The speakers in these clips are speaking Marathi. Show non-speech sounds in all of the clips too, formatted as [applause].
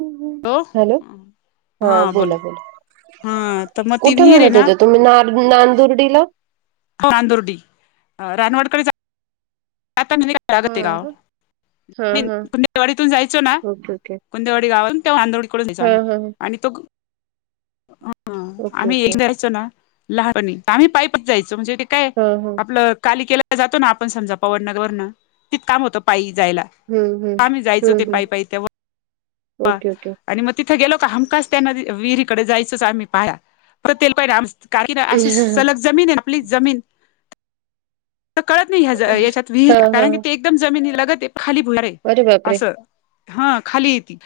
हम्म हम्म. हॅलो हा बोला हा तर बोला मग ती कुठे विहीर आहे म्हणत ना होत्या तुम्ही. नांदुर्डी ला. नादोर्डी रानवडकडे. आता कायग हा ते गाव हा हा देवाडीतून जायचो ना. ओके ओके गुंदेवाडी गावाातून तेव्हा आंदोडीकडून द्याचा हा हा आणि तो ह ओके आम्ही ओके एक जायचो ना लहानपणी आम्ही पाईपच जायचो म्हणजे. काय हा हा आपलं काली केल्या जातो ना आपण समजा पवणवरणं तिथ काम होतं पायी जायला. हम्म हम्म आम्ही जायचो हम्म ते हम्म पायीपायी त्यावर ओके ओके आणि मग तिथे गेलो का हमखास त्या न विहिरीकडे जायचोच आम्ही पाया [unintelligible] कारण की अशी सलग जमीन आहे आपली जमीन कळत नाही याच्यात हा विहीर हा कारण की ते एकदम जमीन लगत आहे खाली भुयार आहे अरे बापरे असं हा खाली हायती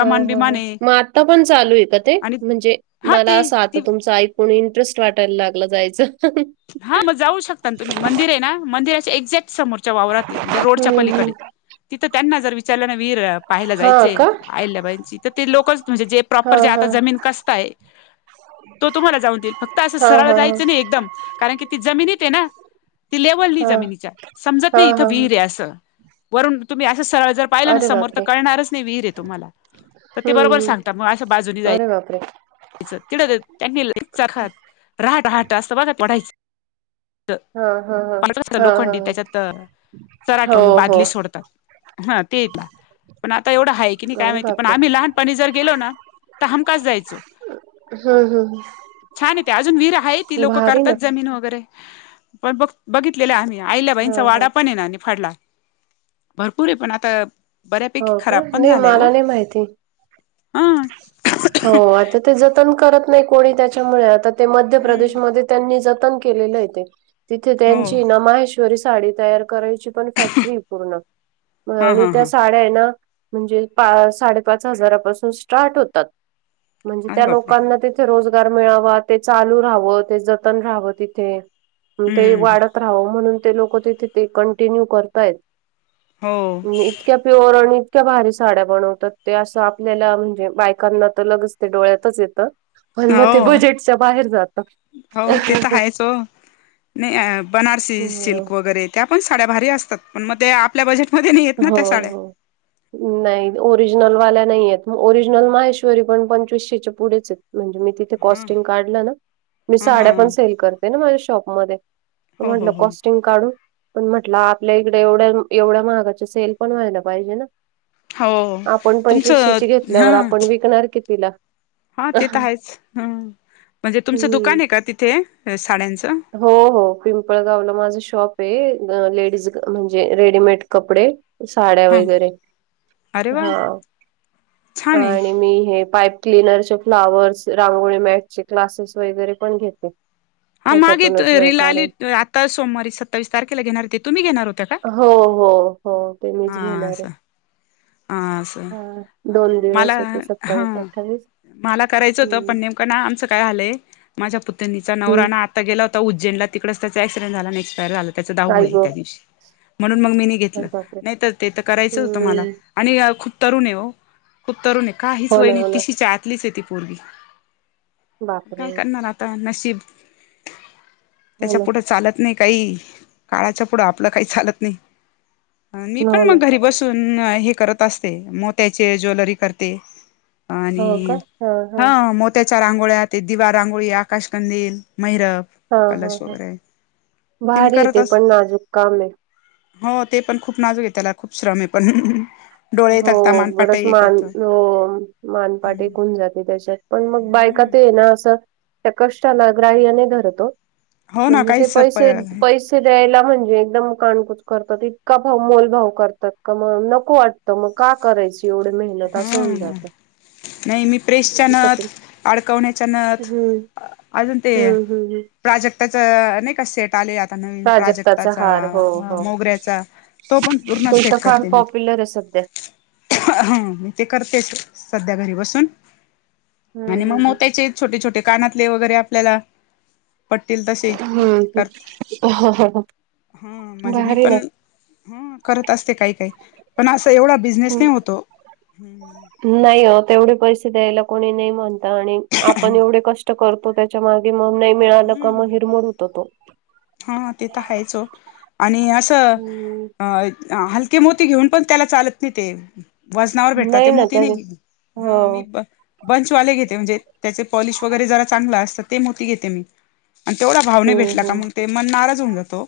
हा हा हा म आता पण चालू हाय का ते आणि म्हणजे हा मला ती अस आता ती तुमचं ऐकून इंटरेस्ट वाटायला लागलं जायचं हा म जाऊ शकता तुम्ही मंदिर आहे ना मंदिराच्या एक्झॅक्ट समोरच्या वावरात म्हणजे रोडच्या हम्म हम्म पलीकडे तिथं त्यांना जर विचारल्या ना विहिर पाहायला हा जायचे का आहिल्याबाईंची तर ते लोकच म्हणजे जे हा प्रॉपर जे हा आता जमीन कसताय तो तुम्हाला जाऊन देईल फक्त असं हा सरळ हा जायचं नाही एकदम कारण की ती जमिनीत आहे ना ती लेवल नाही हा जमिनीच्या समजत हा नाही इथं हा हा विहीर आहे असं वरून तुम्ही अशे सरळ जर पाहिलं ना अरे समोर बापरे कळणारच नाही विहीर आहे तुम्हाला तर ते हम्म बरोबर हम्म सांगतात म अस बाजूने जायचं अरे बापरे तिड त्यांनी चखात राहाट राहाट असं बघत पढायचं हा हा हा हा हा ह चर्हाट बादली सोडता हा ते येता पण आता एवढं हाय की नाही काय अरे माहिती पण बापरे आम्ही लहानपणी जर गेलो ना तर हमखास जायचो हू हू छान आहे ते अजून विहीर हाय ती लोकं करतात जमीन वगैरे पण बघ बघितलेले आम्ही हा अहिल्याबाईचा हा वाडा पण आहे ना निफाडला भरपूर आहे पण आता बऱ्यापैकी हो का खराब पण नाही झालंय हो मला नाही माहिती हा हो आता ते जतन करत नाही कोणी त्याच्यामुळे आता ते मध्य हम्म प्रदेशमध्ये त्यांनी जतन केलेल ते तिथे हो त्यांची ना माहेश्वर साडी तयार करायची पण फॅक्टरी हाय पूर्ण म हा आणि हा हा साड्या हे ना म्हणजे साडे पाच हजारापासून स्टार्ट होतात म्हणजे अरे त्या बापरे! लोकांना ते रोजगार मिळावा ते चालू राहावं ते जतन राहावं तिथे पण ते हम्म वाढत राहावं म्हणून ते लोक तिथे ते कंटिन्यू करतायत हो इतक्या प्युअर आणि इतक्या भारी साड्या बनवतात ते असं आपल्याला म्हणजे बायकांना तर लगेच ते डोळ्यातच येत पण म ते हो बजेटच्या बाहेर जात हो ते तर आहेच हो. नाही बनारसी सिल्क वगैरे त्या पण साड्या भारी असतात पण म ते आपल्या बजेटमध्ये नाही हे हो हो नाही ओरिजिनल वाल्या नाही आहेत ओरिजनल माहेश्वरी पण पंचवीसशेच्या पुढेच आहेत म्हणजे मी तिथ ते हा कॉस्टिंग काढलं ना मी हा हा साड्या पण सेल करते ना माझ्या शॉपमध्ये हो हो म्हटलं हो कॉस्टिंग काढून पण म्हटलं आपल्या इकडे एवढ्या एवढ्या महागा सेल पण व्हायला पाहिजे ना हो आपण तुमचं पंचवीसशेची हा घेतल्यावर आपण विकणार कितीला हा ते तर आहेच ह म्हणजे तुमचं हम्म दुकान आहे का तिथे साड्यांचं हो हो पिंपळगावला माझं शॉप आहे लेडीज म्हणजे रेडीमेड कपडे साड्या ह वगैरे अरे वा हा छान आहे. आणि मी हे पाय क्लिनरचे फ्लावर्स रांगोळी मॅटचे क्लासेस वगैरे पण घेते हां मागे येत त्याच्यातूनच वेळ रिल आली काढून आत्ता सोमवारी सत्तावीस तारखेला घेणार होते तुम्ही घेणार होत्या का. हो हो हो ते मीच हा घेणार आहे. असं हा असं हा दोन मला दिवस हेते हा सत्तावीस अठ्ठावीस. मला करायचं होतं हम्म पण नेमकं ना आमचं काय झालंय माझ्या पुतनीचा हम्म नवरा ना. गेला होता उज्जैनला तिकडचं त्याच अक्सिडेंनट झालन एक्सपायर झाल त्याच दहाव आई आहे गं त्या दिवशी म्हणून मी. घेतलं अरे बापरे! नाही तर ते तर करायचं होतं मला हम्म. आणि खूप तरुण आहे हो. खूप तरुण आहे काहीच हो वय ना, नाही हो ना. तिशी च्या आतलीच आहे ती पोरगी काय बापरे! करणार आ ता नशीब हो त्याच्या ना, पुढ चालत नाही. काही काळाच्या पुढं आपलं काही चालत नाही. मी पण हो ना. मग घरी बसून हे करत असते मोत्याचे ज्वेलरी करते. हो का? आणि हां, हा हां. मो त्याच्या रांगोळ्या ते दिवा रांगोळी आकाश कंदील महिरप हा हा हा मी भारी करत हेते अस पण नाजूक काम आहे. हो ते पण खूप नाजूक हे त्याला खूप श्रम आहे पण. डोळे हो थकता मानपाट बरच एक मान होतं हो. मानपाट ऐकून जाते त्याच्यात पण मग बायका हम्म ते आहे ना असं. त्या कस्टाला ग्राहय नाही धरतं ओ हो ना म्हणजे ते काहीच पैसे प पैसे. ते द्यायला म्हणजे एकदम काणकुच करतात इतका भाव मोलभाव करतात का म नको वाटत. तर मग का करायची एवढी मेहनत हा असं होऊन जात. नाही मी प्रेसच्यानथ अडकवण्याच्या नथ हं, हं, हं. प्राजक्ताच नही का सेट आले आ आता नवीन प्राजक्ताचा हार हो हो मोगऱ्याचा तो पण पूर्ण ते सेट फार करते मी. पॉप्युलर आहे सध्या तर हा मी ते करतेच सध्या घरी बसून आणि हम्म मग हम्म मोत्याचे छोटे छोटे कानातले वगैरे आपल्याला पटतील तसे हम्म करत. हम्म हा म्हणजे मी भारी ना पण. हा करत असते काही काही पण असं एवढा बिझनेस नाही होत ओ हम्म. नाही हो तेवढे पैसे द्यायला कोणी नाही म्हणत आणि आपण एवढे कष्ट करतो. तो त्याच्या मागे नाही मिळालं का मग हम्म हिरमड होता तो. हा ते तर हायच ओ आणि असं हम्म अ. हलके मोती घेऊन पण त्याला चालत नाही ते. वजनावर भेटतात ते नाही ना मोती त्या नाही हो ह मी. बंचवाले घेते म्हणजे त्याचे पॉलिश वगैरे जरा चांगलं असतं ते मोती घेते मी. आणि तेवढा भाव नाही हम्म भेटला का मग हम्म ते मन नाराज होऊन जात ओ.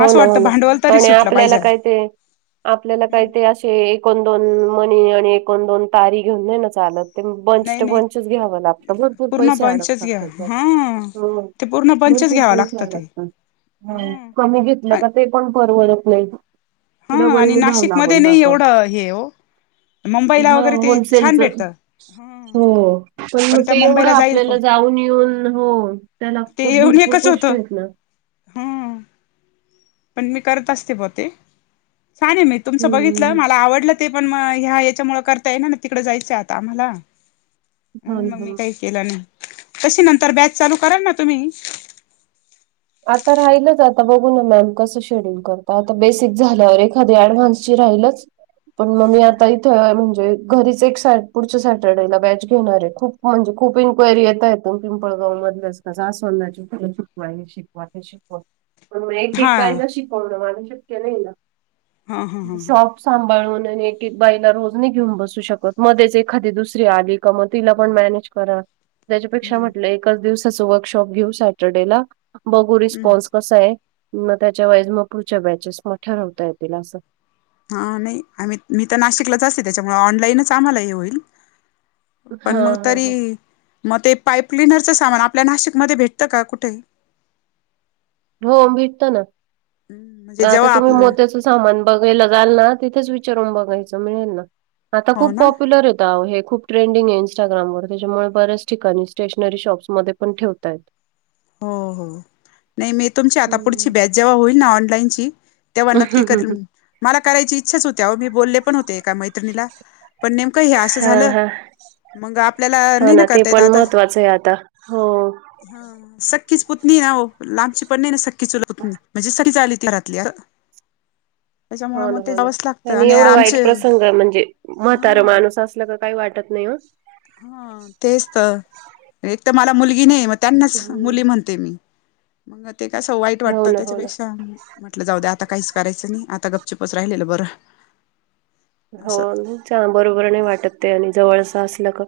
हो ना हो ना आणि आपल्याला काय ते आपल्याला काय ते अस एकन दोन मणी आणि एकन दोन तारी घेऊन नाही ना चालत. ते बंच नाही नाही बंचच घ्यावं लागतं भरपूर पूर्ण पैसे बंचच अडकतात घ्या त्याच्यात. हा ते पूर्ण बंचच भरपूर घ्यावं पैसे लागतं ते अडकतात ह कमी घेतलं का ते पण परवडत नाही. हा डबल आणि नि भाव नाशिकमध्ये लागून नाही जातो. एवढं हे हो मुंबईला हा वगैरे ते होलसेल छान चं. भेटतं ह हो पण म त्या ते एवढं मुंबईला जाईल आपल्याला कोण जाऊन येऊन हो त्याला. ते खुप येऊन भरपूर एकच कष्ट होतं आहेत ना. ह पण मी करत असते बं ते छान हे मी तुमचं बघितलं हम्म मला आवडलं. ते पण म ह्या याच्यामुळे करता येयना ना तिकडं जायचं आता आम्हाला हो म्हणून ना मग हो ना. मी काही केला नाही कशी नंतर बॅक चालू करायला तुम्ही. आता राहिलंच आता बघू ना मॅम कसं शेडूल करता तर बेसिक झाल्यावर एखादी ऍडव्हान्सची राहीलच पण मग मी आता हि थं म्हणजे घरीच एक सेट पुढच्या सॅटर्डेला एक बॅच घेणारे आहे खूप म्हणजे खूप इन्क्वायरी येता आहेत. कोण पिंपळगाव मधलाच कजा सोन्नाची. [unintelligible] वाटेत शिकव हा पण [unintelligible] शिकवण माझं शक्य नाही ना. हा हा हा सॉफ् सांभाळून आणि एक-एक बाईला रोज नाही घेऊन बसू शकत मध्येच एखादी दुसरी आली का मग तिला पण मॅनेज करा. त्याच्यापेक्षा म्हटलं एकच दिवसाचं वर्कशॉप घेऊ सॅटर्डे ला बघू रिस्पॉन्स कसा आहे म त्याच्या वेळेस मग पुढच्या बॅचेस मग ठरवता येतील असं. हा नाही आम्ही मी तर नाशिकलाच असते त्याच्यामुळे ऑनलाईनच आम्हाला हे होईल. हा पण मग हा तरी हा म ते पाईप क्लीनरचा सामान आपल्या नाशिक मध्ये भेटतं का कुठे? हो भेटतं ना हम्म, मग म्हणजे आता जेव्हा तुम्ही आपलं मोत्यातचच सामान बघायला जायल ना तिथेच विचारून बघायचं मिळेल ना आता हो खूप ना पॉप्युलरेत ताव हे खूप ट्रेडिंग आहे इंस्टाग्राम वर त्याच्यामुळे बऱ्याच ठिकाणी स्टेशनरी शॉपस मध्ये पण ठेवता आहेत. हो हो नाही नाही तुमची आता पुढची हम्म. बॅच जेव्हा होईल ना ऑनलाईन ची तेव्हा नक्की करीन मला करायची इच्छा होती अहो मी बोलले पण होती एका मैत्रिणीला पण नेमकं हे असं हा झालं हा मंग आपल्याला नाही ना करता येत आत्ता ता हो. सख्खीच पुतणी आहो लांबची पण नाही ना सख् की चुलं पुतणी म्हणजे [unintelligible] आली ती घरातल्या असं. हो ना हो ना लागतं ह्यांनी आणि एवढा वाईट आमचे प्रसंग म्हणजे म्हातारा हा माणूस अस ला का काही वाटत नाही हा हा तेच तर एकतर मला मुलगी नाही म त्यांनाच हम्म. मुली म्हण ते मी मंगं ते कसं वाईट हो वाटतं ना हो ना त्याच्यापेक्षा म्हटलं जाऊ दे आता काहीच करायचं नाही आत्ता गपचूपच राहिलेलं बरं. हो असं नी चांबर बरं नाही वाटत ते आणि जवळचं असलं का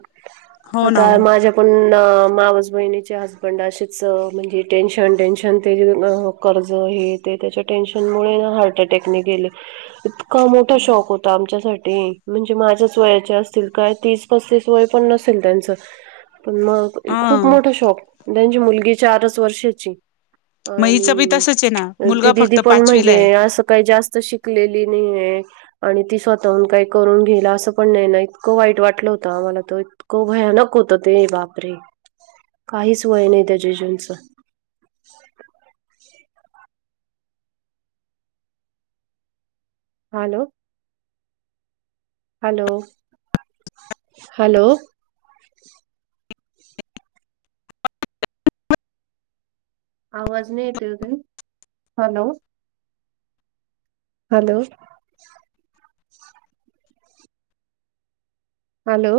हो ना आता हो माझ्या पण ना मावस बहिणीच्या हसबँड अशीच म्हणजे टेन्शन टेन्शन त्याची. [unintelligible] कर्ज हे ते त्याच्या टेन्शनमुळे ना हार्ट अटॅकने गेले इतका मोठा शॉक हो तो आमच्यासाठी म्हणजेच माझ्याच वयाचे असतील काय तीस-पसतीस वय पण नसेल त्यांचं. पण मंग हे हा खूप मोठा शॉक त्यांची मुलगी चारच वर्षाची मग हिचं बी आणि तसंच आहे ना ती मुलगा दीदी फक्त पण पाचवीला आहे म्हणजे असं काय जास्त शिकलेली नाही ना आणि ती स्वतःहून काय करून घेईल असं पण नाही नाही इतकं वाईट वाटलं होतं आम्हाला तर इतकं भयानक होतं ते बापरे काहीच वय नव्हतं त्या जीजूंचा. Hello hello hello. आवाज नाही येते होता नी हॅलो. हॅलो. हॅलो.